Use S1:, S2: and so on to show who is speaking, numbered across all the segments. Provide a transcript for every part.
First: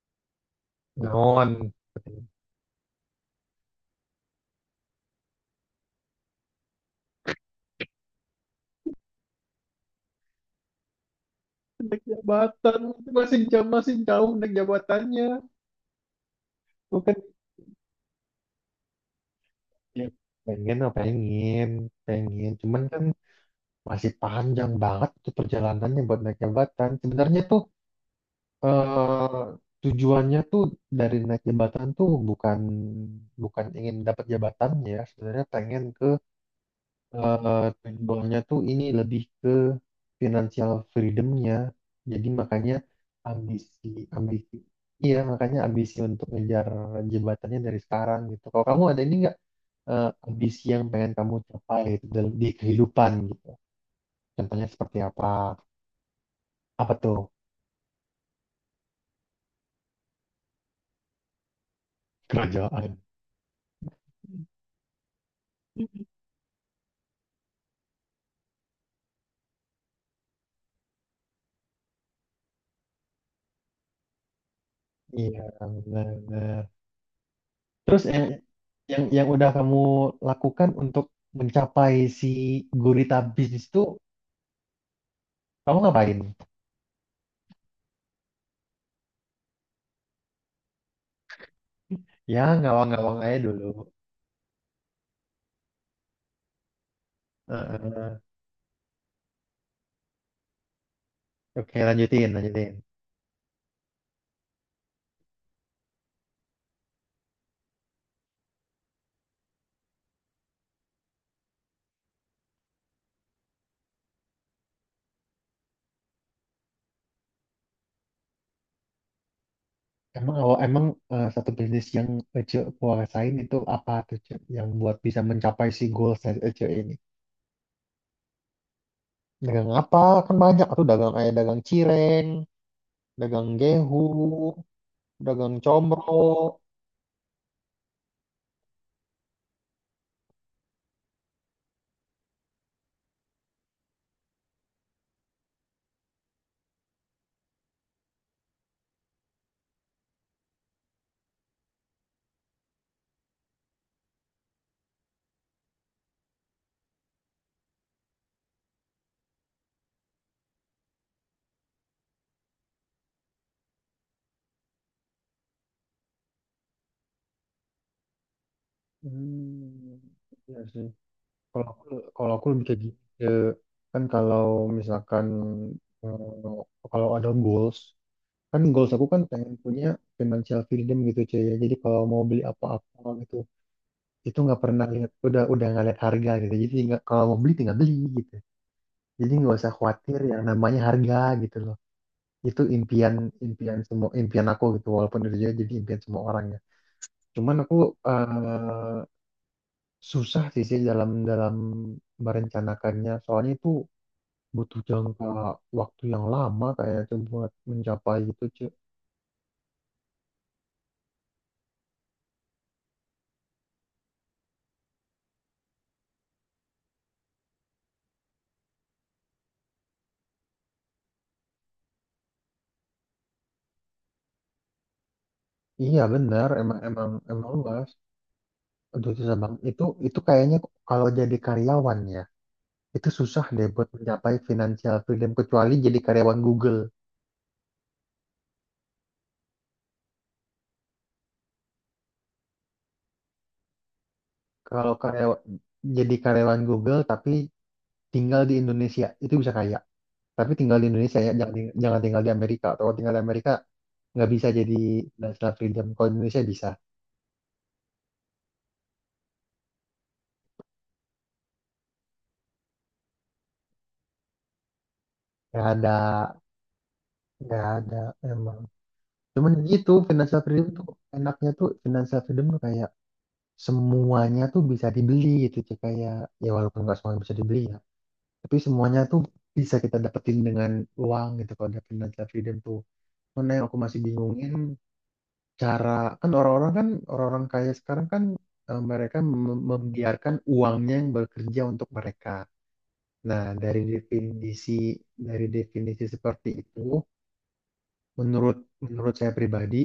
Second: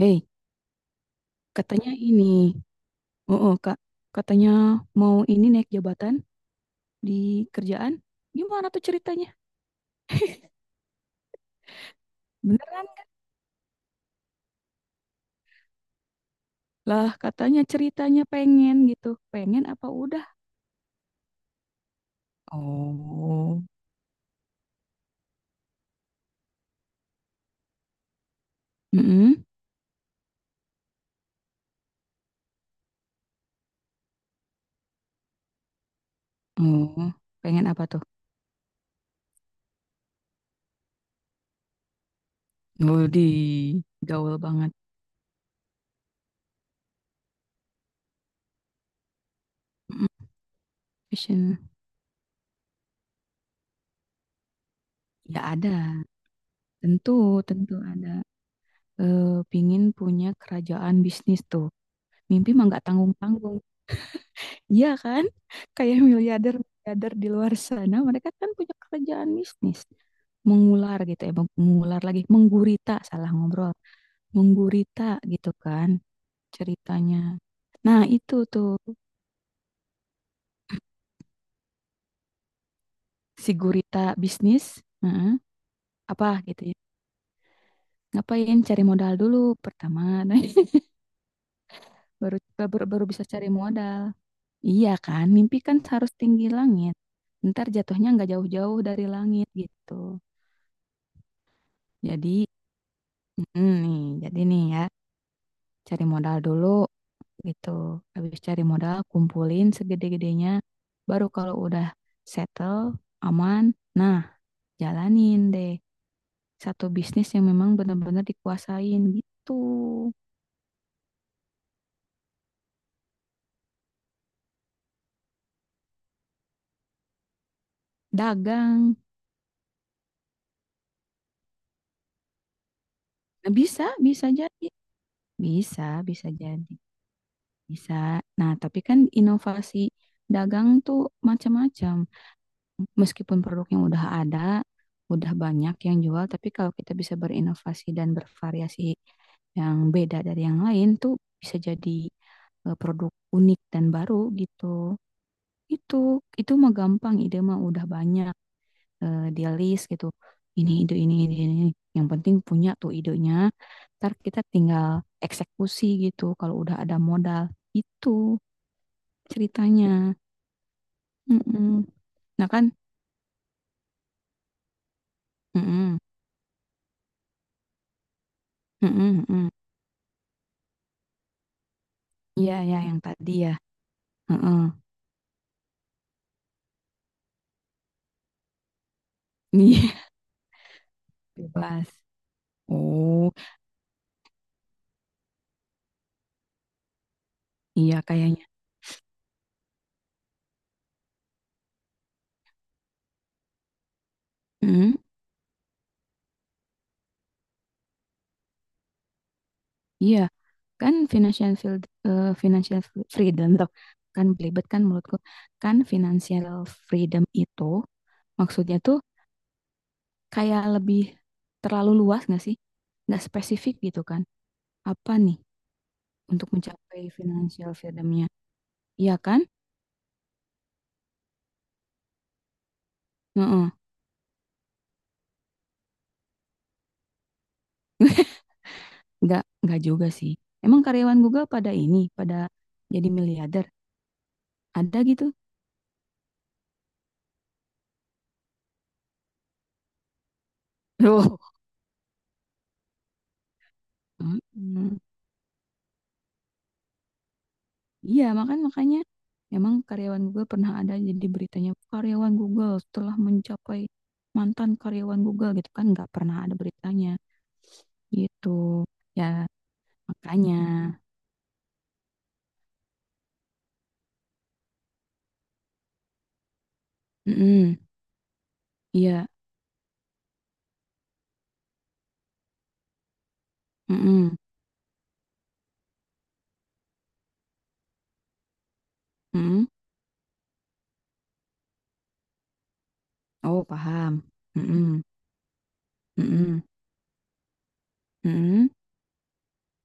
S1: Hei,
S2: Non.
S1: katanya ini, oh, Kak, katanya mau ini naik jabatan di kerjaan. Gimana tuh ceritanya?
S2: Naik jabatan
S1: Beneran
S2: itu masih jauh naik jabatannya
S1: lah,
S2: bukan
S1: katanya ceritanya pengen gitu. Pengen apa
S2: ya,
S1: udah?
S2: Pengen apa pengen. Pengen. Cuman kan
S1: Oh.
S2: masih panjang banget tuh perjalanannya buat naik jabatan. Sebenarnya tuh
S1: Mm.
S2: eh, tujuannya tuh dari naik jabatan tuh bukan bukan ingin dapat jabatannya. Sebenarnya pengen ke
S1: Oh, pengen apa tuh?
S2: tujuannya tuh ini lebih ke financial freedom-nya. Jadi makanya
S1: Oh, di
S2: ambisi,
S1: gaul
S2: ambisi,
S1: banget.
S2: iya makanya ambisi untuk ngejar jebatannya dari sekarang gitu. Kalau kamu ada ini nggak
S1: Mm-mm.
S2: ambisi yang pengen kamu
S1: Vision,
S2: capai gitu, dalam di kehidupan gitu? Contohnya seperti apa?
S1: ya ada.
S2: Apa
S1: Tentu,
S2: tuh?
S1: tentu ada. Pingin punya kerajaan bisnis tuh. Mimpi mah nggak
S2: Kerajaan.
S1: tanggung-tanggung. Iya kan? Kayak miliarder-miliarder di luar sana, mereka kan punya kerjaan bisnis. Mengular gitu ya, mengular lagi, menggurita, salah ngobrol. Menggurita
S2: Iya,
S1: gitu kan
S2: benar.
S1: ceritanya. Nah,
S2: Terus yang,
S1: itu tuh
S2: yang udah kamu lakukan untuk mencapai si gurita
S1: si
S2: bisnis itu,
S1: gurita bisnis, heeh,
S2: kamu ngapain?
S1: apa gitu ya. Ngapain cari modal dulu pertama, nah, baru,
S2: Ya,
S1: baru baru
S2: ngawang-ngawang
S1: bisa
S2: aja
S1: cari
S2: dulu.
S1: modal. Iya kan, mimpi kan harus tinggi langit. Ntar jatuhnya
S2: Heeh.
S1: nggak jauh-jauh dari langit gitu.
S2: Oke, lanjutin,
S1: Jadi,
S2: lanjutin.
S1: mm, nih, jadi nih ya, cari modal dulu gitu. Habis cari modal, kumpulin segede-gedenya. Baru kalau udah settle, aman, nah jalanin deh satu bisnis yang memang benar-benar dikuasain gitu.
S2: Emang awal emang satu bisnis yang Ece kuasain itu apa tuh Ece yang buat bisa mencapai si goals dari Ece ini?
S1: Dagang.
S2: Dagang apa? Kan banyak tuh dagang kayak dagang cireng, dagang
S1: Nah, bisa,
S2: gehu,
S1: bisa jadi.
S2: dagang
S1: Bisa,
S2: comro.
S1: bisa jadi. Bisa. Nah, tapi kan inovasi dagang tuh macam-macam. Meskipun produk yang udah ada, udah banyak yang jual, tapi kalau kita bisa berinovasi dan bervariasi yang beda dari yang lain tuh bisa jadi produk unik dan baru gitu. Itu itu mah gampang, ide mah udah banyak di list gitu. Ini ide ini ide ini. Yang penting punya tuh idenya. Ntar kita tinggal eksekusi gitu kalau udah ada modal. Itu
S2: Hmm,
S1: ceritanya.
S2: iya sih. Kalau
S1: Mm-mm.
S2: aku kalau aku
S1: Nah kan?
S2: lebih kayak gini. eh, kan kalau misalkan
S1: Mm-mm.
S2: kalau ada goals kan goals aku kan
S1: Mm-mm. Mm-mm.
S2: pengen punya financial freedom gitu cuy ya, jadi kalau mau beli
S1: Iya, ya, yang
S2: apa-apa
S1: tadi
S2: gitu
S1: ya.
S2: itu
S1: Heeh.
S2: nggak pernah lihat udah nggak lihat harga gitu, jadi tinggal kalau mau beli tinggal beli gitu jadi nggak usah
S1: Iya,
S2: khawatir yang namanya harga gitu loh.
S1: bebas.
S2: Itu impian
S1: Oh,
S2: impian semua impian aku gitu, walaupun itu juga jadi impian semua orang ya, cuman aku
S1: iya kayaknya.
S2: eh, susah sih sih dalam dalam merencanakannya, soalnya itu butuh
S1: Mm,
S2: jangka waktu yang lama kayak tuh buat mencapai gitu cuy.
S1: iya, kan financial field, eh, financial fr- freedom tuh. Kan belibet kan menurutku. Kan financial freedom itu maksudnya tuh kayak lebih terlalu luas nggak sih? Nggak spesifik gitu kan? Apa nih
S2: Iya
S1: untuk
S2: benar emang
S1: mencapai
S2: emang emang
S1: financial
S2: luas.
S1: freedomnya?
S2: Aduh,
S1: Iya
S2: itu susah
S1: kan?
S2: bang. Itu kayaknya kalau jadi karyawan ya, itu susah deh
S1: Heeh.
S2: buat mencapai financial freedom kecuali jadi karyawan Google.
S1: Nggak juga sih. Emang karyawan Google pada ini, pada jadi miliarder?
S2: Kalau
S1: Ada gitu?
S2: karyawan jadi karyawan Google tapi tinggal di Indonesia, itu bisa kaya. Tapi tinggal di Indonesia ya,
S1: Loh.
S2: jangan tinggal di Amerika. Atau kalau tinggal di Amerika nggak bisa jadi
S1: Mm-mm.
S2: financial freedom. Kalau di Indonesia bisa.
S1: Iya, makanya memang karyawan Google pernah ada jadi beritanya, karyawan Google setelah mencapai, mantan karyawan Google
S2: Nggak
S1: gitu kan
S2: ada,
S1: nggak pernah ada beritanya
S2: nggak ada
S1: gitu.
S2: emang.
S1: Ya,
S2: Cuman gitu financial
S1: makanya.
S2: freedom tuh enaknya tuh financial freedom tuh kayak semuanya tuh bisa dibeli gitu Ci. Kayak ya walaupun nggak semuanya bisa dibeli ya,
S1: Mm-mm.
S2: tapi semuanya tuh
S1: Iya.
S2: bisa kita dapetin dengan uang gitu kalau ada financial freedom tuh mana yang aku masih
S1: Mm-mm.
S2: bingungin cara. Kan orang-orang kan orang-orang kaya sekarang kan mereka
S1: Mm-mm.
S2: membiarkan uangnya yang bekerja untuk mereka. Nah
S1: Oh, paham. Mm-mm.
S2: dari definisi seperti
S1: Mm-mm.
S2: itu, menurut
S1: Mm-mm.
S2: menurut saya pribadi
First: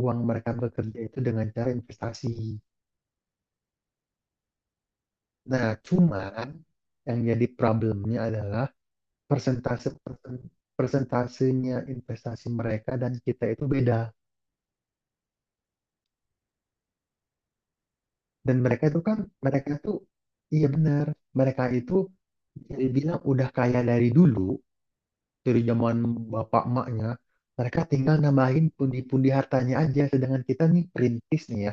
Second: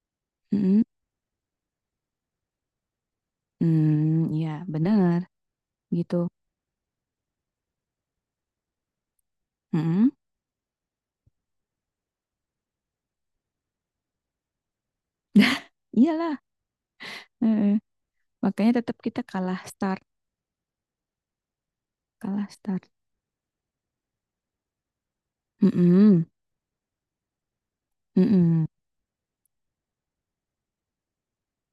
S2: uang mereka
S1: Mm-mm.
S2: bekerja itu dengan cara investasi.
S1: Mm, iya, bener
S2: Nah,
S1: gitu.
S2: cuman yang jadi problemnya adalah persentase
S1: Mm-mm.
S2: persen- persentasenya investasi mereka dan kita itu beda.
S1: Iyalah. Heeh.
S2: Dan
S1: Makanya
S2: mereka
S1: tetap
S2: itu kan,
S1: kita kalah
S2: mereka itu,
S1: start,
S2: iya benar, mereka itu
S1: kalah
S2: bisa
S1: start.
S2: dibilang udah kaya dari dulu, dari zaman
S1: Mm-mm.
S2: bapak emaknya, mereka tinggal nambahin
S1: Mm-mm.
S2: pundi-pundi hartanya aja, sedangkan kita nih perintis nih ya,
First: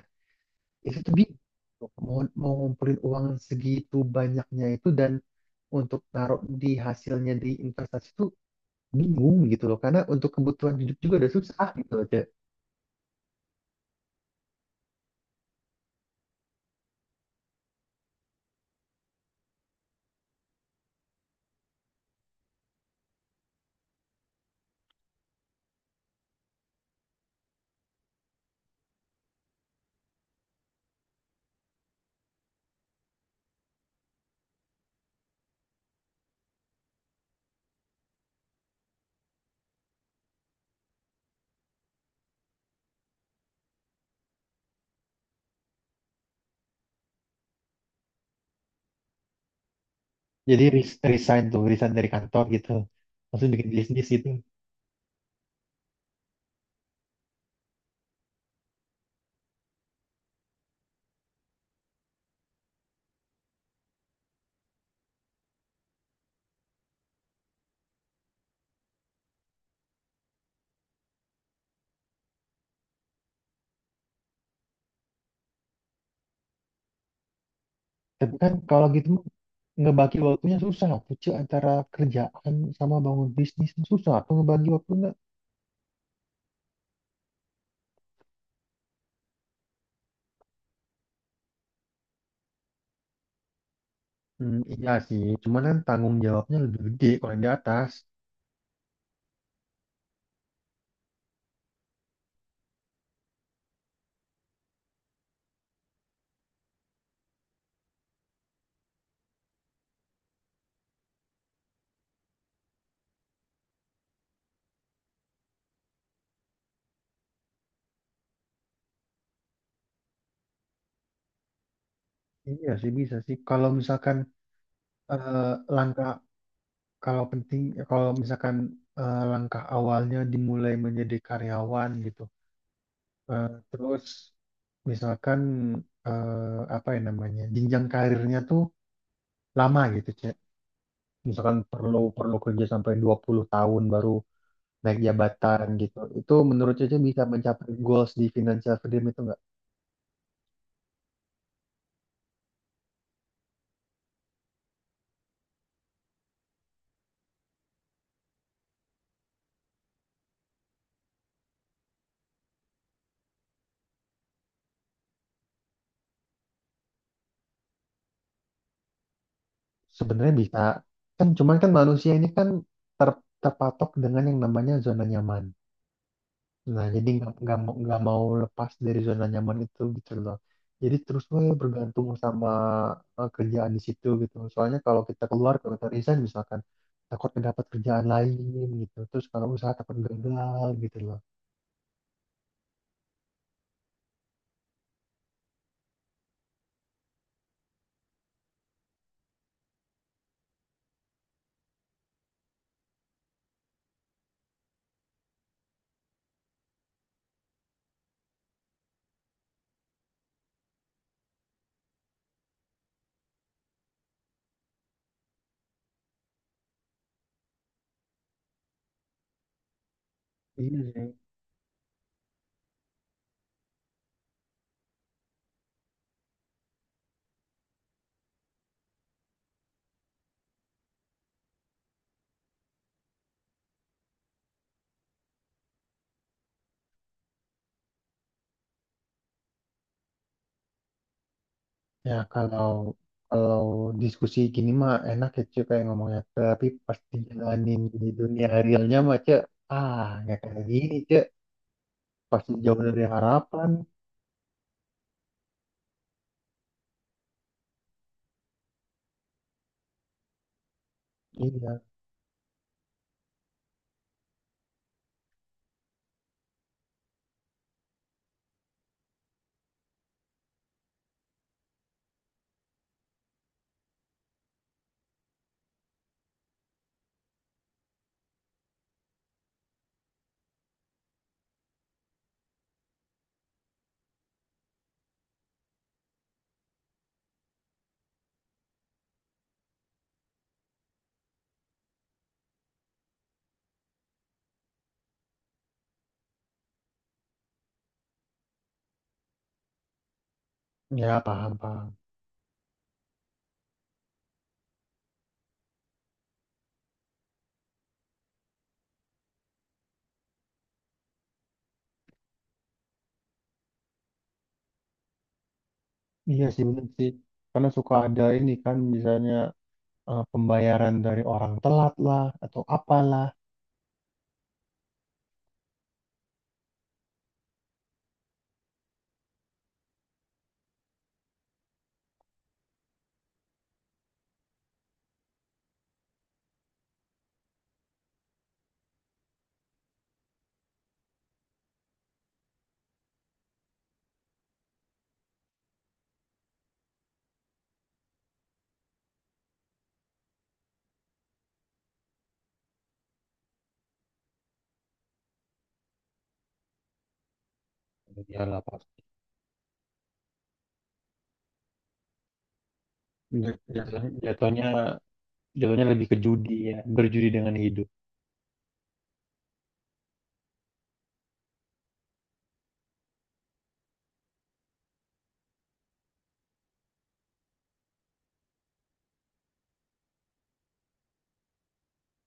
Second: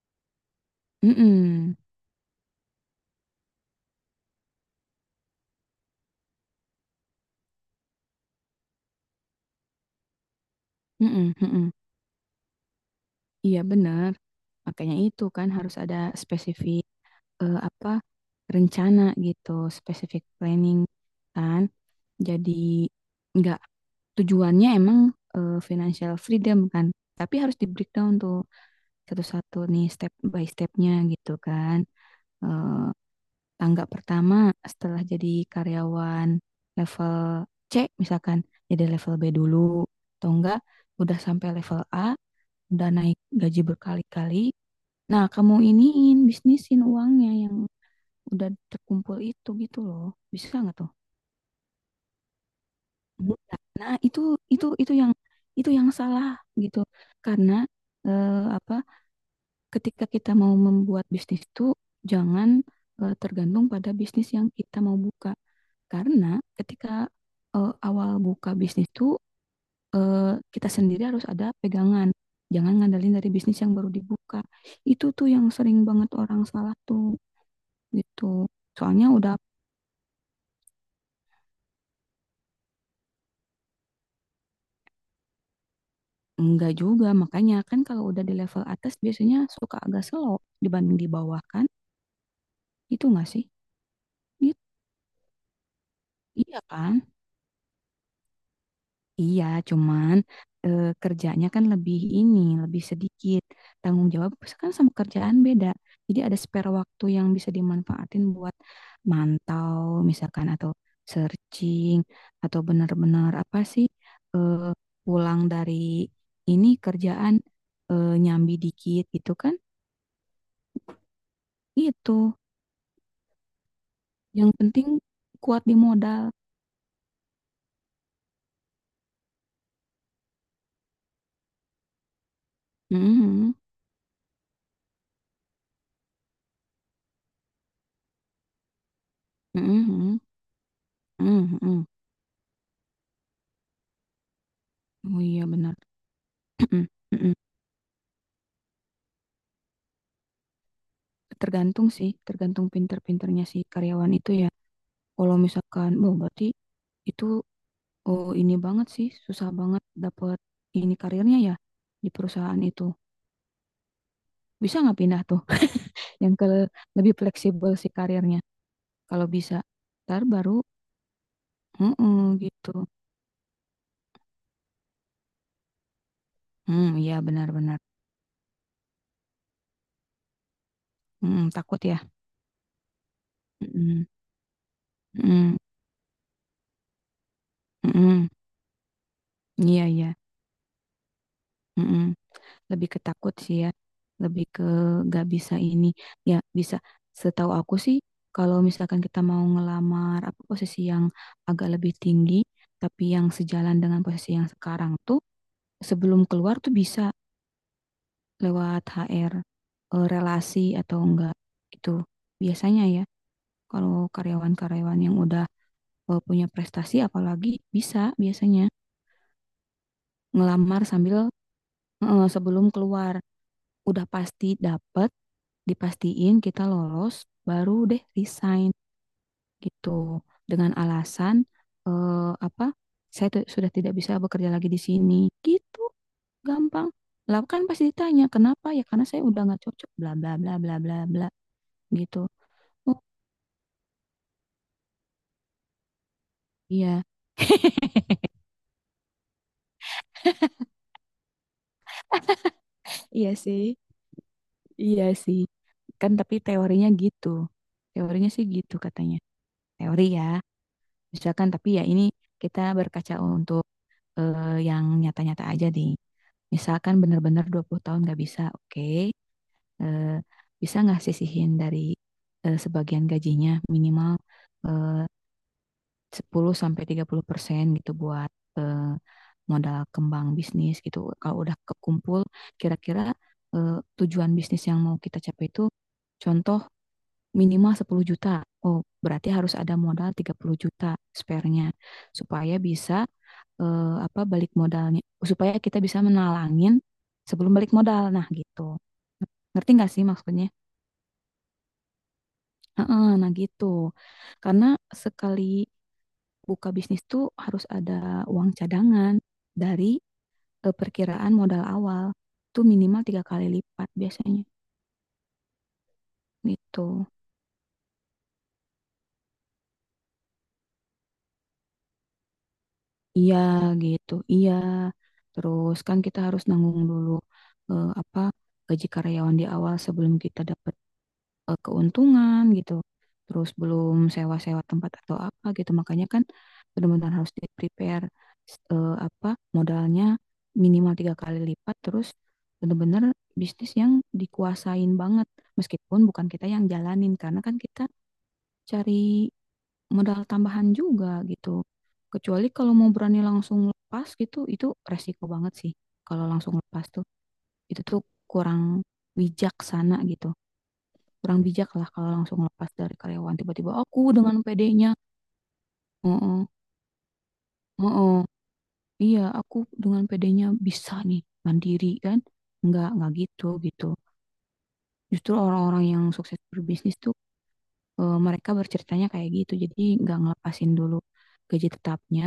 S2: itu tuh bingung.
S1: Mm-mm.
S2: Mau, mau ngumpulin uang segitu banyaknya itu dan untuk naruh di hasilnya di investasi itu bingung gitu loh, karena untuk kebutuhan hidup juga udah
S1: Mhm,
S2: susah
S1: mhm.
S2: gitu loh Cek.
S1: Iya benar. Makanya itu kan harus ada spesifik, apa, rencana gitu, spesifik planning kan. Jadi nggak, tujuannya emang financial freedom kan. Tapi harus di breakdown tuh satu-satu nih, step by stepnya gitu kan. Eh, Tangga pertama setelah jadi karyawan level C, misalkan jadi level B dulu, atau enggak udah sampai level A, udah naik gaji berkali-kali. Nah, kamu iniin, bisnisin uangnya yang udah terkumpul itu gitu loh. Bisa
S2: Jadi
S1: nggak tuh?
S2: resign tuh resign dari kantor gitu langsung
S1: Bisa.
S2: bikin
S1: Nah,
S2: bisnis
S1: itu
S2: gitu.
S1: itu itu yang itu yang salah gitu. Karena eh, apa? Ketika kita mau membuat bisnis itu jangan tergantung pada bisnis yang kita mau buka. Karena ketika awal buka bisnis itu, eh, kita sendiri harus ada pegangan. Jangan ngandelin dari bisnis yang baru dibuka. Itu tuh yang sering banget orang salah tuh,
S2: Tapi
S1: gitu.
S2: kan kalau gitu
S1: Soalnya
S2: mah
S1: udah.
S2: ngebagi waktunya susah Cek, antara kerjaan sama bangun bisnis tuh susah atau ngebagi waktunya.
S1: Enggak juga, makanya kan kalau udah di level atas biasanya suka agak slow dibanding di bawah kan? Itu enggak sih?
S2: Hmm,
S1: Gitu.
S2: iya sih, cuman kan tanggung jawabnya
S1: Iya
S2: lebih
S1: kan?
S2: gede kalau yang di atas.
S1: Iya, cuman kerjanya kan lebih ini, lebih sedikit. Tanggung jawab kan sama kerjaan beda. Jadi ada spare waktu yang bisa dimanfaatin buat mantau misalkan, atau searching, atau benar-benar apa sih, eh, pulang dari ini kerjaan nyambi dikit gitu kan. Itu
S2: Iya sih bisa sih kalau misalkan
S1: yang penting
S2: eh,
S1: kuat di
S2: langkah
S1: modal.
S2: kalau penting kalau misalkan langkah awalnya dimulai menjadi karyawan gitu. Eh,
S1: Mhm,
S2: terus misalkan apa ya namanya jenjang karirnya tuh lama gitu
S1: mhm,
S2: cek, misalkan
S1: mhm.
S2: perlu perlu kerja sampai 20 tahun baru naik
S1: Oh, iya
S2: jabatan
S1: benar.
S2: gitu, itu menurut Cece bisa
S1: Mhm.
S2: mencapai goals di financial freedom itu nggak?
S1: Tergantung sih, tergantung pinter-pinternya si karyawan itu ya. Kalau misalkan, oh berarti itu, oh ini banget sih, susah banget dapat ini karirnya ya di perusahaan itu. Bisa nggak pindah tuh yang ke lebih fleksibel si karirnya? Kalau bisa, ntar
S2: Sebenarnya bisa
S1: baru,
S2: kan, cuman kan manusia ini
S1: mhm,
S2: kan
S1: gitu.
S2: terpatok dengan yang namanya zona nyaman. Nah,
S1: Hmm,
S2: jadi
S1: iya
S2: nggak nggak mau
S1: benar-benar.
S2: nggak mau lepas dari zona nyaman itu gitu loh. Jadi terus gue
S1: Mhm, takut ya.
S2: bergantung sama kerjaan di
S1: Mhm,
S2: situ gitu. Soalnya kalau kita keluar
S1: mhm,
S2: kalau kita resign misalkan takut dapat kerjaan
S1: mhm.
S2: lain gitu. Terus kalau usaha
S1: Iya
S2: takut
S1: ya,
S2: gagal gitu loh.
S1: lebih ketakut sih ya, lebih ke gak bisa ini. Ya bisa. Setahu aku sih, kalau misalkan kita mau ngelamar apa posisi yang agak lebih tinggi, tapi yang sejalan dengan posisi yang sekarang tuh, sebelum keluar tuh bisa lewat HR, relasi atau enggak, itu biasanya ya. Kalau karyawan-karyawan yang udah punya prestasi, apalagi bisa, biasanya
S2: Iya
S1: ngelamar
S2: sih.
S1: sambil sebelum keluar udah pasti dapet, dipastiin kita lolos, baru deh resign gitu, dengan alasan eh, apa, saya sudah tidak bisa bekerja lagi di sini gitu. Gampang lah, kan pasti ditanya kenapa, ya karena saya udah nggak cocok, bla bla bla bla bla bla
S2: Ya
S1: gitu.
S2: kalau
S1: Oh,
S2: kalau diskusi gini mah enak ya cuy kayak ngomongnya. Tapi
S1: iya
S2: pasti jalanin di dunia realnya mah cuy. Ah, nggak kayak gini cuy. Pasti jauh dari
S1: iya sih,
S2: harapan.
S1: iya sih, kan tapi teorinya gitu, teorinya sih gitu katanya, teori ya misalkan, tapi
S2: Iya.
S1: ya ini kita berkaca untuk yang nyata-nyata aja deh. Misalkan benar-benar 20 tahun nggak bisa, oke. Eh, Bisa nggak sisihin dari sebagian gajinya, minimal eh, 10 sampai tiga puluh persen gitu buat eh, modal kembang bisnis gitu. Kalau udah kekumpul kira-kira eh, tujuan bisnis yang mau kita capai itu, contoh minimal 10 juta. Oh, berarti harus ada modal 30 juta, spare-nya, supaya bisa apa, balik modalnya, supaya kita bisa menalangin sebelum balik modal. Nah, gitu. Ngerti nggak sih maksudnya?
S2: Ya paham paham.
S1: Heeh, nah gitu. Karena sekali buka bisnis tuh harus ada uang cadangan dari perkiraan modal awal tuh minimal tiga kali lipat biasanya
S2: Iya sih
S1: gitu.
S2: bener sih. Karena suka ada ini kan misalnya pembayaran dari orang telat lah atau apalah.
S1: Iya gitu, iya. Terus kan kita harus nanggung dulu apa, gaji karyawan di awal sebelum kita dapat keuntungan gitu. Terus belum sewa-sewa tempat atau apa gitu. Makanya kan benar-benar harus di-prepare, apa, modalnya minimal tiga kali lipat. Terus benar-benar bisnis yang dikuasain banget. Meskipun bukan kita yang jalanin karena kan kita cari modal tambahan juga gitu. Kecuali kalau mau berani langsung lepas gitu, itu resiko banget sih. Kalau langsung lepas tuh, itu tuh
S2: Iyalah
S1: kurang
S2: pasti.
S1: bijaksana gitu. Kurang bijak lah kalau langsung lepas dari karyawan. Tiba-tiba
S2: Jatuhnya,
S1: aku dengan
S2: jatuhnya
S1: pedenya,
S2: jatuhnya lebih
S1: nya
S2: ke
S1: oh,
S2: judi ya, berjudi dengan hidup.
S1: oh, iya, aku dengan pedenya bisa nih mandiri kan. Nggak gitu gitu. Justru orang-orang yang sukses berbisnis tuh mereka berceritanya kayak gitu, jadi nggak ngelepasin dulu gaji tetapnya,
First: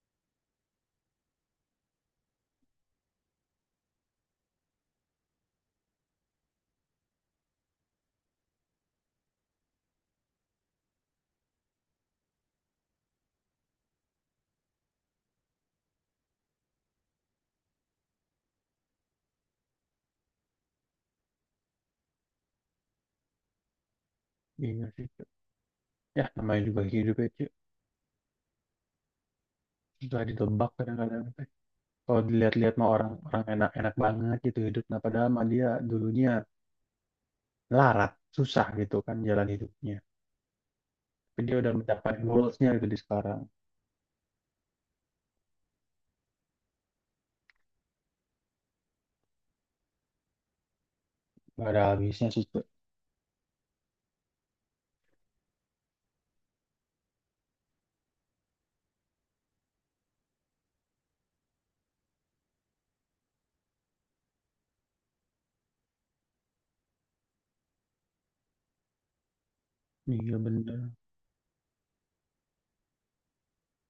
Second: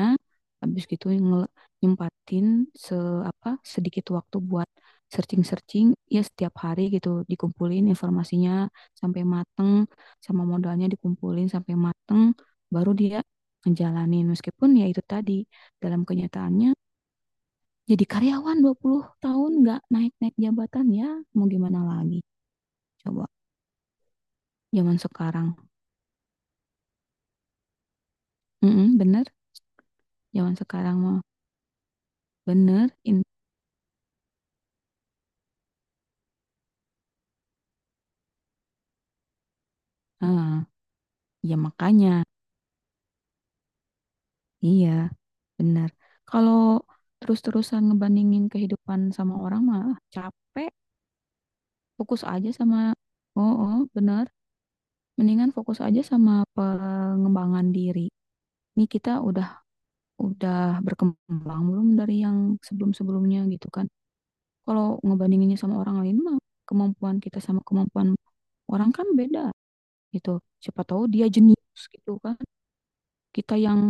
S1: habis gitu nyempatin se apa, sedikit waktu buat searching-searching ya setiap hari gitu, dikumpulin informasinya sampai mateng, sama modalnya dikumpulin sampai mateng, baru dia ngejalanin. Meskipun ya itu tadi, dalam kenyataannya jadi karyawan 20 tahun nggak naik-naik jabatan, ya mau gimana lagi, coba,
S2: Iya
S1: zaman
S2: sih. Cuk.
S1: sekarang.
S2: Ya namanya juga hidup ya, Cuk.
S1: Mm-mm, bener,
S2: Susah
S1: zaman
S2: ditebak
S1: sekarang mah.
S2: kadang-kadang. Teh. Kalau dilihat-lihat mah
S1: Bener,
S2: orang orang enak-enak banget gitu hidup. Nah padahal mah dia dulunya larat, susah gitu kan jalan hidupnya.
S1: ah,
S2: Tapi dia
S1: ya
S2: udah mencapai
S1: makanya,
S2: goalsnya gitu di sekarang.
S1: iya, bener. Kalau terus-terusan ngebandingin kehidupan sama orang mah, ah, capek,
S2: Gak ada
S1: fokus
S2: habisnya sih,
S1: aja
S2: Cuk.
S1: sama, oh, bener. Mendingan fokus aja sama pengembangan diri. Nih kita udah berkembang belum dari yang sebelum-sebelumnya gitu kan. Kalau ngebandinginnya sama orang lain mah, kemampuan kita sama kemampuan orang kan beda
S2: Iya
S1: gitu. Siapa
S2: bener.
S1: tahu dia jenius gitu kan, kita yang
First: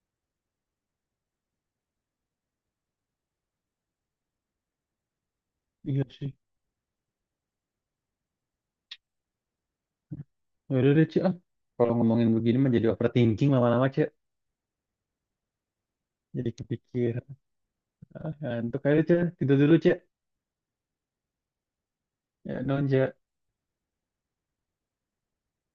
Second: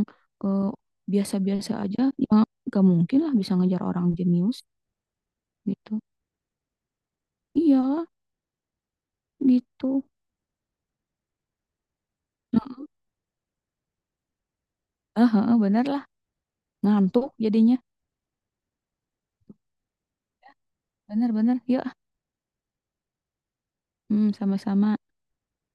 S1: eh, biasa-biasa aja ya, gak mungkin lah bisa ngejar orang jenius gitu,
S2: Iya sih.
S1: iya gitu.
S2: Ya udah deh, Ci. Ah. Kalau ngomongin begini mah jadi
S1: Nah,
S2: overthinking lama-lama, Ci.
S1: ah, bener lah,
S2: Jadi kepikir.
S1: ngantuk jadinya,
S2: Ah, ngantuk aja, Ci. Tidur dulu, Ci.
S1: bener-bener yuk ah.
S2: Ya, non, Ci. Ya.
S1: Hmm, sama-sama.